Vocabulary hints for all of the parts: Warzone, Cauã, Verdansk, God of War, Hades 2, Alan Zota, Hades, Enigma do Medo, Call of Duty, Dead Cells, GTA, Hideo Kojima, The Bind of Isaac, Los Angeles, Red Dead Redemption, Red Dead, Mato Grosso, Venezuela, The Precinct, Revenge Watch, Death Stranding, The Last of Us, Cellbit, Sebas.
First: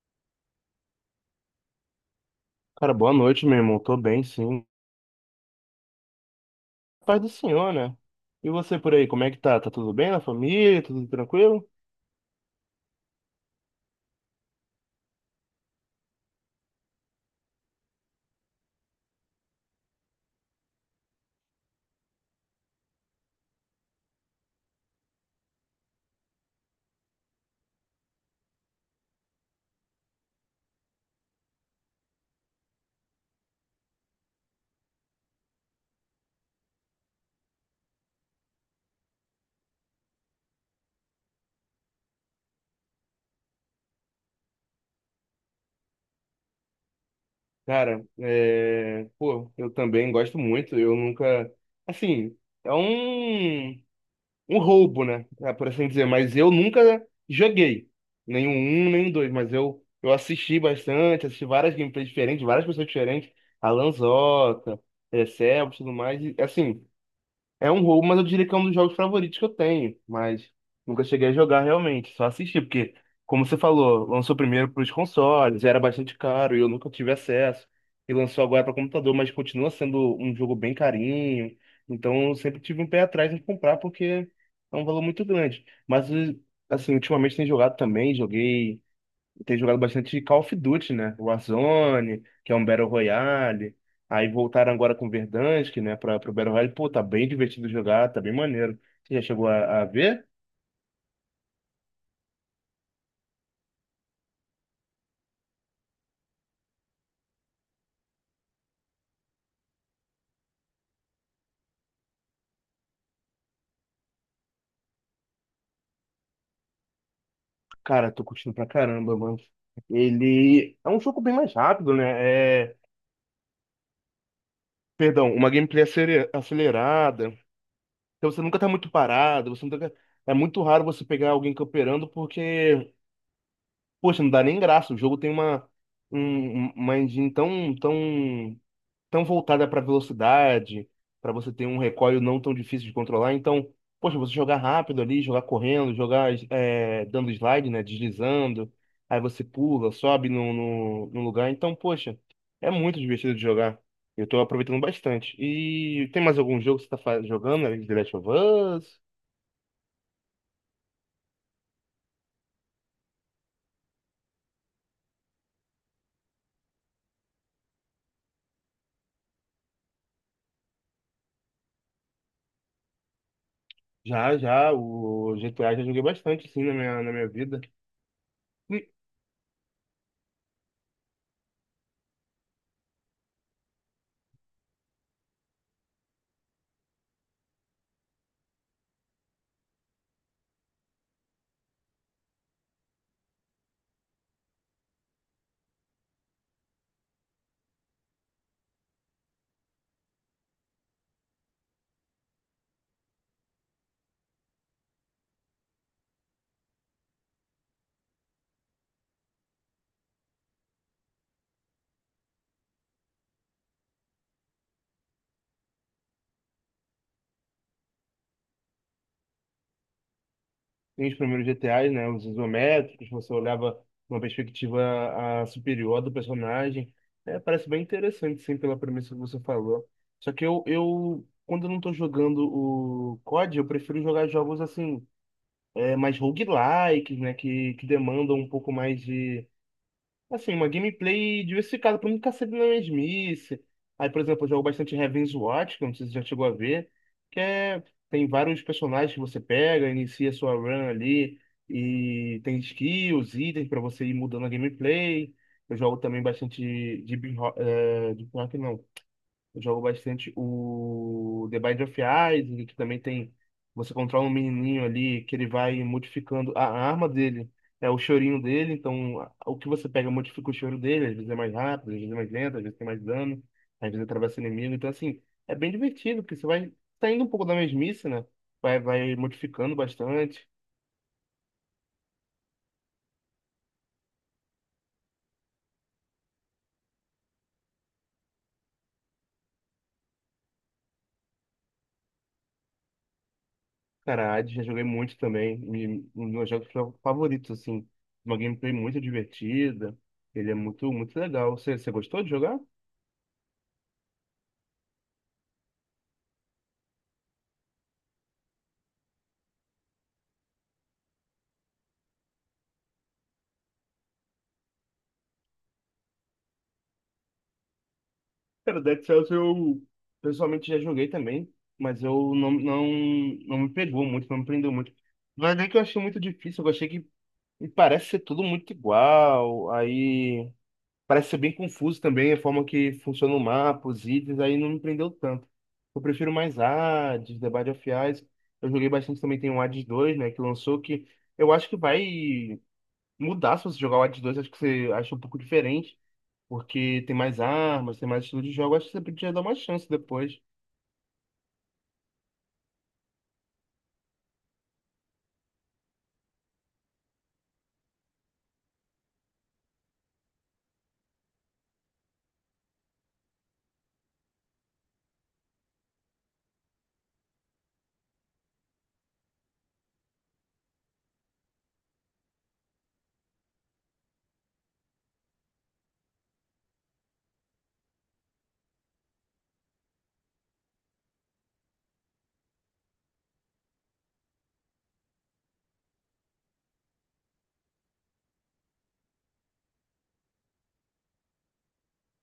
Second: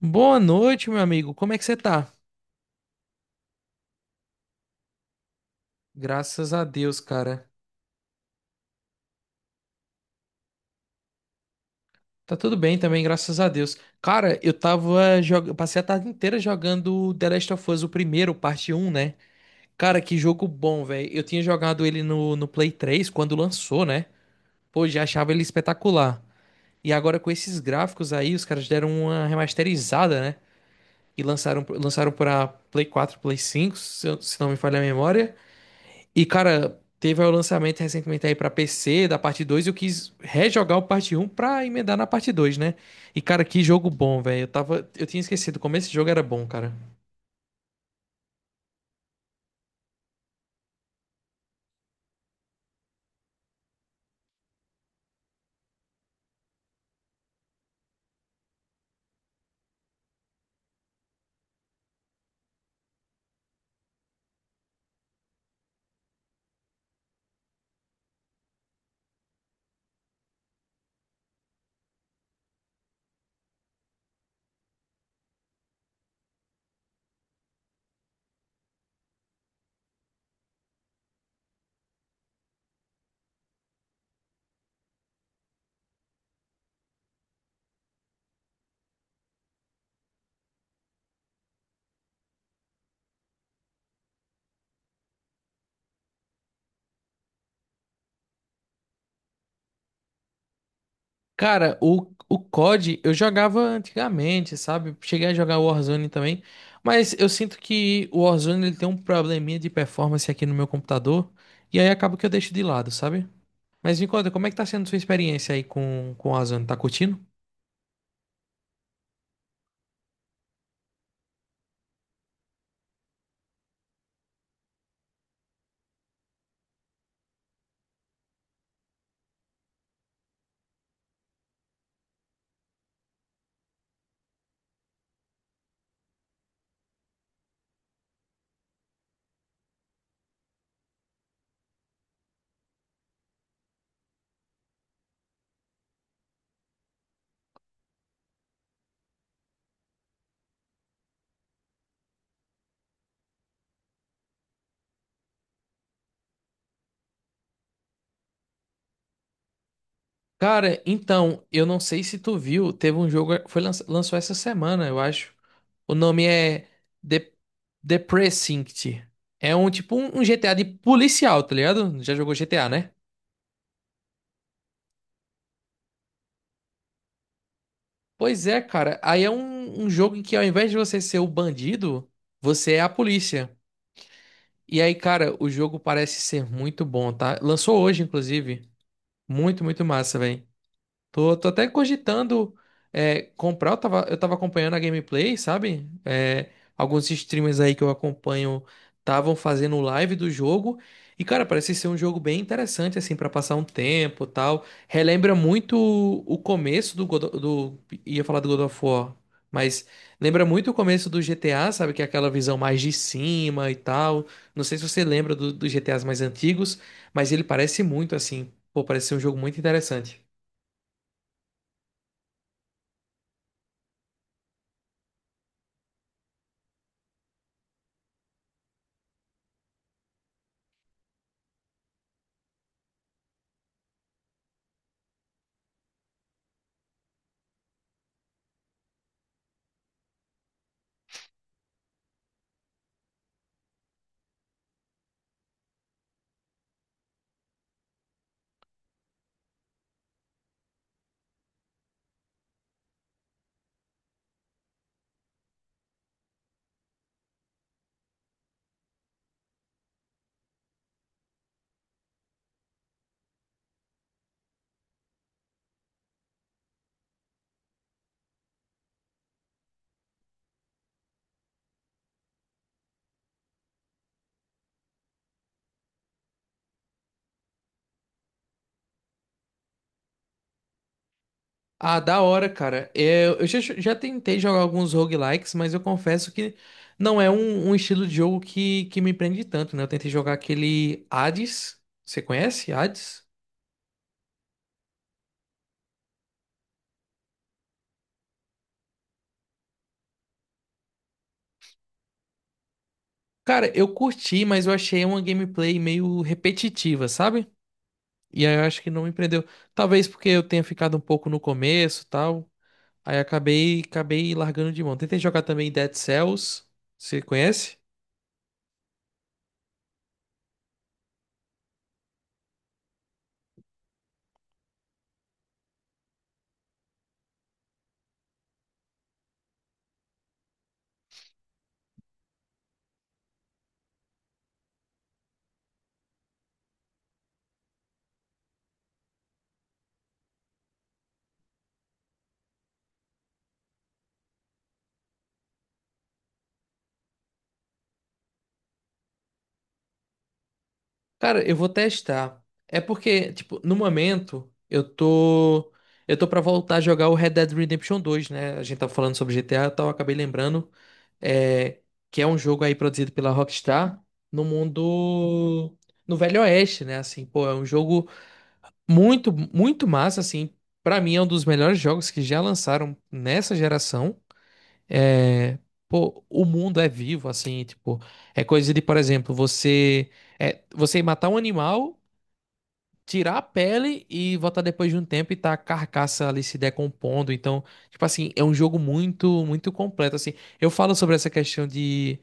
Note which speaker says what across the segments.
Speaker 1: Boa noite, meu amigo. Como é que você tá?
Speaker 2: Cara, boa noite, meu irmão. Tô bem, sim.
Speaker 1: Graças a Deus,
Speaker 2: Paz do
Speaker 1: cara.
Speaker 2: Senhor, né? E você por aí, como é que tá? Tá tudo bem na família? Tudo tranquilo?
Speaker 1: Tá tudo bem também, graças a Deus. Cara, eu tava jogando, passei a tarde inteira jogando The Last of Us, o primeiro, parte um, né? Cara, que jogo bom, velho. Eu tinha jogado ele no Play 3 quando lançou, né? Pô, já achava ele espetacular. E agora com esses gráficos aí, os caras deram uma remasterizada, né? E lançaram pra Play 4, Play 5, se não me falha a memória. E, cara, teve o lançamento recentemente aí pra PC da parte 2 e eu quis rejogar o parte um pra emendar na parte 2, né? E, cara, que jogo bom, velho. Eu tinha esquecido como esse jogo era bom, cara.
Speaker 2: Cara, é, pô, eu também gosto muito. Eu nunca. Assim, é um roubo, né? É, por assim dizer. Mas eu nunca joguei. Nem o um, nem o dois. Mas eu assisti bastante, assisti várias gameplays diferentes, várias pessoas diferentes. Alan Zota, Sebas, tudo mais. E, assim, é um roubo, mas eu diria que é um dos jogos favoritos que eu tenho. Mas nunca cheguei a jogar realmente, só assisti, porque, como você falou, lançou primeiro para os consoles, era bastante caro e eu nunca tive acesso. E lançou agora para computador, mas continua sendo um jogo bem carinho. Então eu sempre tive um pé atrás em comprar, porque é um valor muito grande. Mas, assim, ultimamente tenho jogado também, joguei tem jogado bastante Call of Duty, né? Warzone, que é um Battle Royale. Aí voltaram agora com Verdansk, né, para pro Battle Royale. Pô, tá bem divertido jogar, tá bem maneiro. Você já chegou a ver?
Speaker 1: Cara, o COD eu jogava antigamente, sabe? Cheguei a jogar o Warzone também, mas eu sinto que o Warzone ele tem um probleminha de performance aqui no meu computador e aí acaba que eu deixo de lado, sabe? Mas me conta, como é que tá sendo sua experiência aí com o Warzone? Tá curtindo?
Speaker 2: Cara, tô curtindo pra caramba, mano. Ele é um jogo bem mais rápido, né? É, perdão, uma gameplay acelerada. Então você nunca tá muito parado, você nunca... é muito raro você pegar alguém camperando porque, poxa, não dá nem graça. O jogo tem uma engine tão tão voltada para velocidade, para você ter um recoil não tão difícil de controlar. Então, poxa, você jogar rápido ali, jogar correndo, jogar dando slide, né, deslizando, aí você pula, sobe no lugar. Então, poxa, é muito divertido de jogar. Eu tô aproveitando bastante. E tem mais algum jogo que você tá jogando além de The Last of Us?
Speaker 1: Cara, então, eu não sei se tu viu, teve um jogo, lançou essa semana, eu acho. O nome é The, The Precinct. É um tipo um GTA de policial, tá ligado? Já jogou GTA, né?
Speaker 2: Já, já, o GTA já joguei bastante, sim, na minha vida.
Speaker 1: Pois é, cara. Aí é um jogo em que ao invés de você ser o bandido, você é a polícia. E aí, cara, o jogo parece ser muito bom, tá? Lançou hoje, inclusive. Muito, muito massa, velho. Tô até cogitando comprar. Eu tava acompanhando a gameplay, sabe? Alguns streamers aí que eu acompanho estavam fazendo live do jogo. E, cara, parece ser um jogo bem interessante, assim, pra passar um tempo e tal. Relembra muito o começo do God of War, mas lembra muito o começo do GTA, sabe? Que é aquela visão mais de cima e tal. Não sei se você lembra dos GTAs mais antigos, mas ele parece muito, assim. Pô, parece ser um jogo muito interessante.
Speaker 2: Tem os primeiros GTAs, né? Os isométricos, você olhava uma perspectiva superior do personagem. É, parece bem interessante, sim, pela premissa que você falou. Só que eu quando eu não tô jogando o COD, eu prefiro jogar jogos assim, mais roguelikes, né? Que demandam um pouco mais de... assim, uma gameplay diversificada pra não ficar sempre na mesmice. Aí, por exemplo, eu jogo bastante Revenge Watch, que eu não sei se você já chegou a ver, que é... tem vários personagens que você pega, inicia sua run ali, e tem skills, itens pra você ir mudando a gameplay. Eu jogo também bastante de, de, eu jogo bastante o The Bind of Isaac, que também tem. Você controla um menininho ali que ele vai modificando a arma dele. É o chorinho dele, então o que você pega modifica o choro dele. Às vezes é mais rápido, às vezes é mais lento, às vezes tem mais dano, às vezes atravessa o inimigo. Então, assim, é bem divertido, porque você vai saindo um pouco da mesmice, né? Vai modificando bastante.
Speaker 1: Ah, da hora, cara. É, eu já tentei jogar alguns roguelikes, mas eu confesso que não é um estilo de jogo que me prende tanto, né? Eu tentei jogar aquele Hades. Você conhece Hades?
Speaker 2: Cara, Hades já joguei muito também. Um dos meus jogos favoritos, assim. Uma gameplay muito divertida. Ele é muito, muito legal. Você gostou de jogar?
Speaker 1: Cara, eu curti, mas eu achei uma gameplay meio repetitiva, sabe? E aí eu acho que não me prendeu. Talvez porque eu tenha ficado um pouco no começo, e tal. Aí acabei largando de mão. Tentei jogar também Dead Cells. Você conhece?
Speaker 2: Cara, Dead Cells eu pessoalmente já joguei também, mas eu não, não, não me pegou muito, não me prendeu muito. Mas é que eu achei muito difícil, eu achei que me parece ser tudo muito igual, aí parece ser bem confuso também a forma que funciona o mapa, os itens, aí não me prendeu tanto. Eu prefiro mais Hades, The Binding of Ice. Eu joguei bastante também, tem o Hades dois, né, que lançou, que eu acho que vai mudar se você jogar o Hades 2, acho que você acha um pouco diferente. Porque tem mais armas, tem mais estilo de jogo. Acho que você podia dar uma chance depois.
Speaker 1: Cara, eu vou testar. É porque, tipo, no momento, eu tô. Eu tô pra voltar a jogar o Red Dead Redemption dois, né? A gente tava falando sobre GTA e tal, eu acabei lembrando. É, que é um jogo aí produzido pela Rockstar no mundo. No Velho Oeste, né? Assim, pô, é um jogo muito, muito massa, assim. Pra mim, é um dos melhores jogos que já lançaram nessa geração. É. Pô, o mundo é vivo, assim, tipo. É coisa de, por exemplo, você. É, você matar um animal, tirar a pele e voltar depois de um tempo e tá a carcaça ali se decompondo. Então, tipo assim, é um jogo muito, muito completo, assim. Eu falo sobre essa questão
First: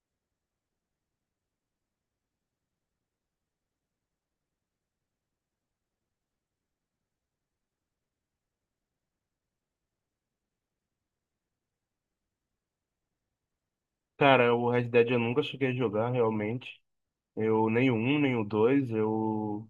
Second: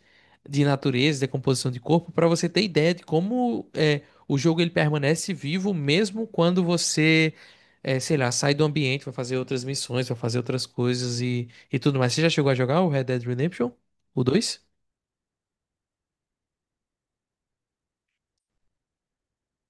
Speaker 1: de natureza, decomposição de corpo, para você ter ideia de como é, o jogo ele permanece vivo mesmo quando você, sei lá, sai do ambiente, vai fazer outras missões, vai fazer outras coisas e tudo mais. Você já chegou a jogar o Red Dead Redemption? O
Speaker 2: Cara,
Speaker 1: dois.
Speaker 2: o Red Dead eu nunca cheguei a jogar realmente. Eu nem o 1, nem o 2. Eu...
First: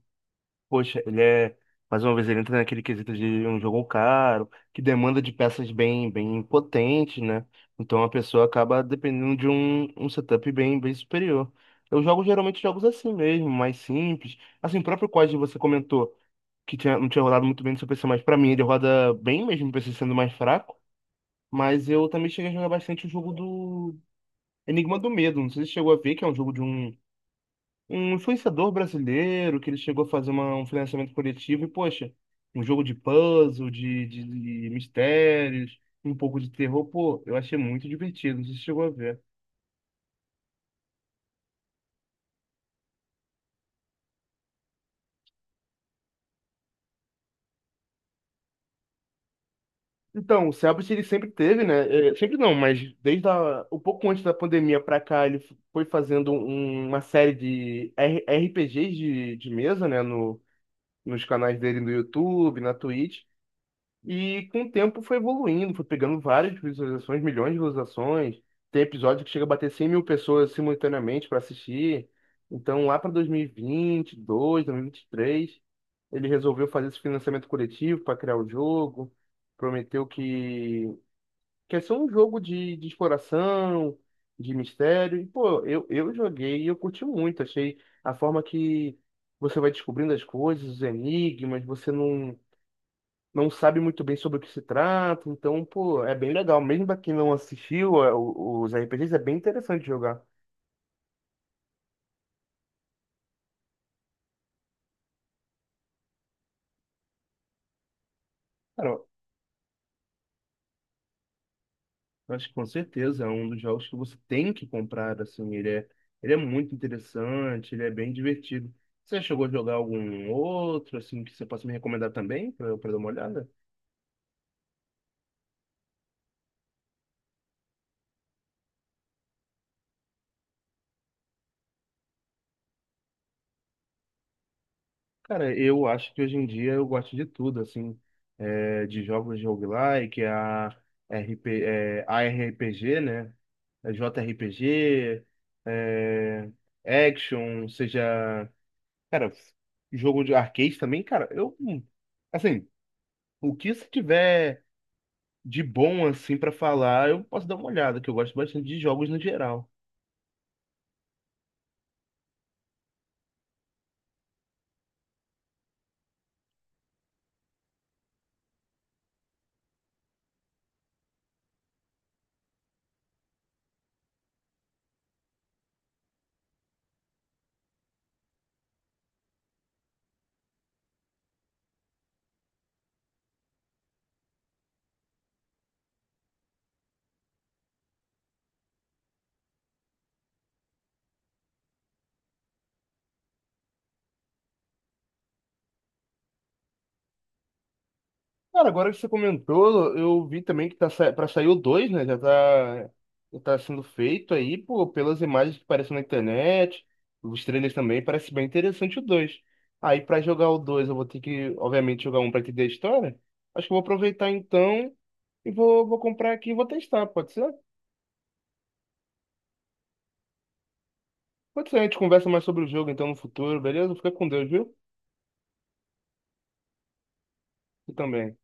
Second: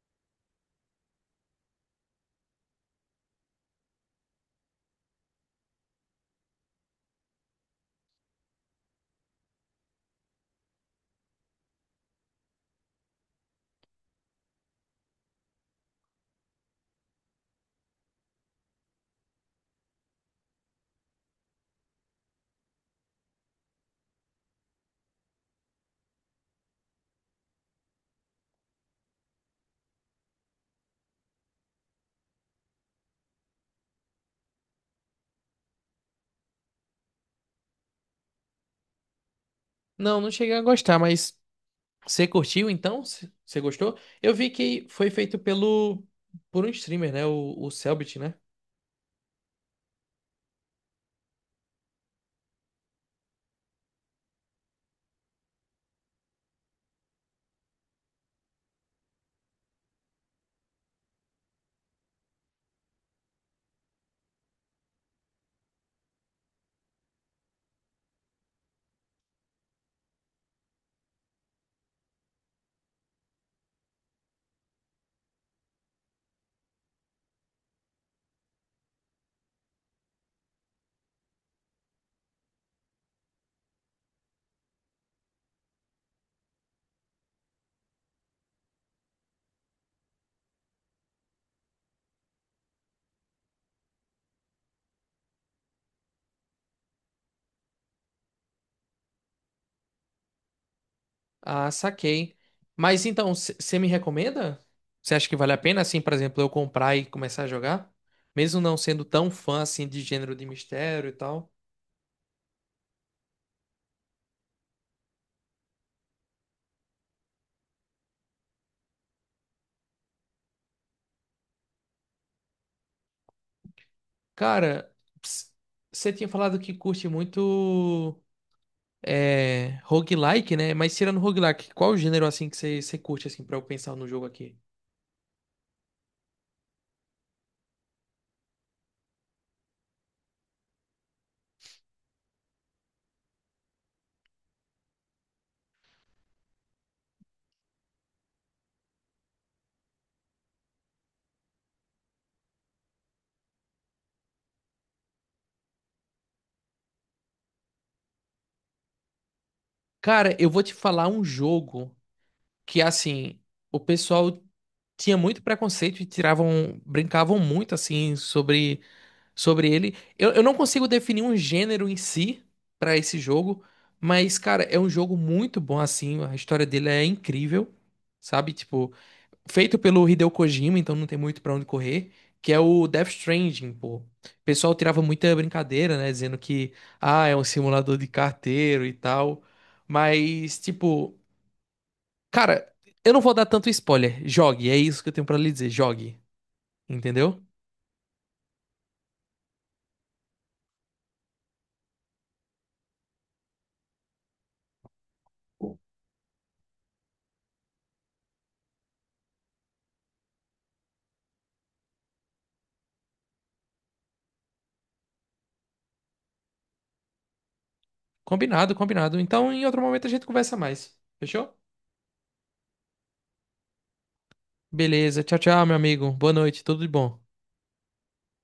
Speaker 2: poxa, ele é... mais uma vez, ele entra naquele quesito de um jogo caro, que demanda de peças bem, bem potentes, né? Então a pessoa acaba dependendo de um setup bem, bem superior. Eu jogo geralmente jogos assim mesmo, mais simples. Assim, o próprio COD você comentou que não tinha rodado muito bem no seu PC, mas pra mim ele roda bem mesmo, o PC sendo mais fraco. Mas eu também cheguei a jogar bastante o jogo do Enigma do Medo. Não sei se você chegou a ver, que é um jogo de um influenciador brasileiro, que ele chegou a fazer um financiamento coletivo. E, poxa, um jogo de puzzle, de mistérios, um pouco de terror. Pô, eu achei muito divertido. Não sei se você chegou a ver.
Speaker 1: Não, não cheguei a gostar, mas você curtiu então? Você gostou? Eu vi que foi feito pelo por um streamer, né? O Cellbit, né?
Speaker 2: Então, o Cellbit ele sempre teve, né? Sempre não, mas desde a, um pouco antes da pandemia pra cá, ele foi fazendo uma série de RPGs de mesa, né? No, nos canais dele no YouTube, na Twitch. E com o tempo foi evoluindo, foi pegando várias visualizações, milhões de visualizações. Tem episódio que chega a bater 100 mil pessoas simultaneamente para assistir. Então, lá para 2022, 2023, ele resolveu fazer esse financiamento coletivo para criar o jogo. Prometeu que é só um jogo de exploração, de mistério. E, pô, eu joguei e eu curti muito. Achei a forma que você vai descobrindo as coisas, os enigmas, você não sabe muito bem sobre o que se trata, então, pô, é bem legal. Mesmo pra quem não assistiu o- os RPGs, é bem interessante jogar.
Speaker 1: Ah, saquei. Mas então, você me recomenda? Você acha que vale a pena, assim, por exemplo, eu comprar e começar a jogar? Mesmo não
Speaker 2: Cara,
Speaker 1: sendo tão fã, assim, de gênero de mistério e tal.
Speaker 2: eu acho que com certeza é um dos jogos que você tem que comprar, assim, ele é muito interessante, ele é bem divertido. Você chegou a jogar algum outro, assim, que você possa me recomendar também, pra eu dar uma olhada?
Speaker 1: Cara, ps- você tinha falado que curte muito roguelike, né? Mas tirando roguelike, qual o gênero, assim, que você curte, assim, pra eu pensar no jogo aqui?
Speaker 2: Cara, eu acho que hoje em dia eu gosto de tudo, assim, de jogos de roguelike, a RP, é, ARPG, né? É, JRPG, é, action, seja, cara, jogo de arcade também, cara, assim, o que se tiver de bom, assim, pra falar, eu posso dar uma olhada, que eu gosto bastante de jogos no geral.
Speaker 1: Cara, eu vou te falar um jogo. Que assim, o pessoal tinha muito preconceito e tiravam, brincavam muito assim sobre ele. Eu não consigo definir um gênero em si pra esse jogo, mas cara, é um jogo muito bom assim, a história dele é incrível, sabe? Tipo, feito pelo Hideo Kojima, então não tem muito pra onde correr, que é o Death Stranding, pô. O pessoal tirava muita brincadeira, né, dizendo que ah, é um simulador de carteiro e tal. Mas, tipo, cara, eu não vou dar tanto spoiler. Jogue, é isso que eu tenho pra lhe dizer. Jogue, entendeu?
Speaker 2: Cara, agora que você comentou, eu vi também que tá sa... para sair o dois, né? Já tá sendo feito aí, pô, pelas imagens que aparecem na internet, os trailers também, parece bem interessante o dois. Aí pra jogar o 2 eu vou ter que, obviamente, jogar um pra entender a história. Acho que eu vou aproveitar então vou comprar aqui e vou testar, pode ser?
Speaker 1: Combinado, combinado. Então, em outro momento a gente conversa mais. Fechou?
Speaker 2: Pode ser, a gente conversa mais sobre o jogo então no futuro, beleza? Fica com Deus, viu?
Speaker 1: Beleza. Tchau, tchau, meu amigo. Boa noite. Tudo de bom.
Speaker 2: E também.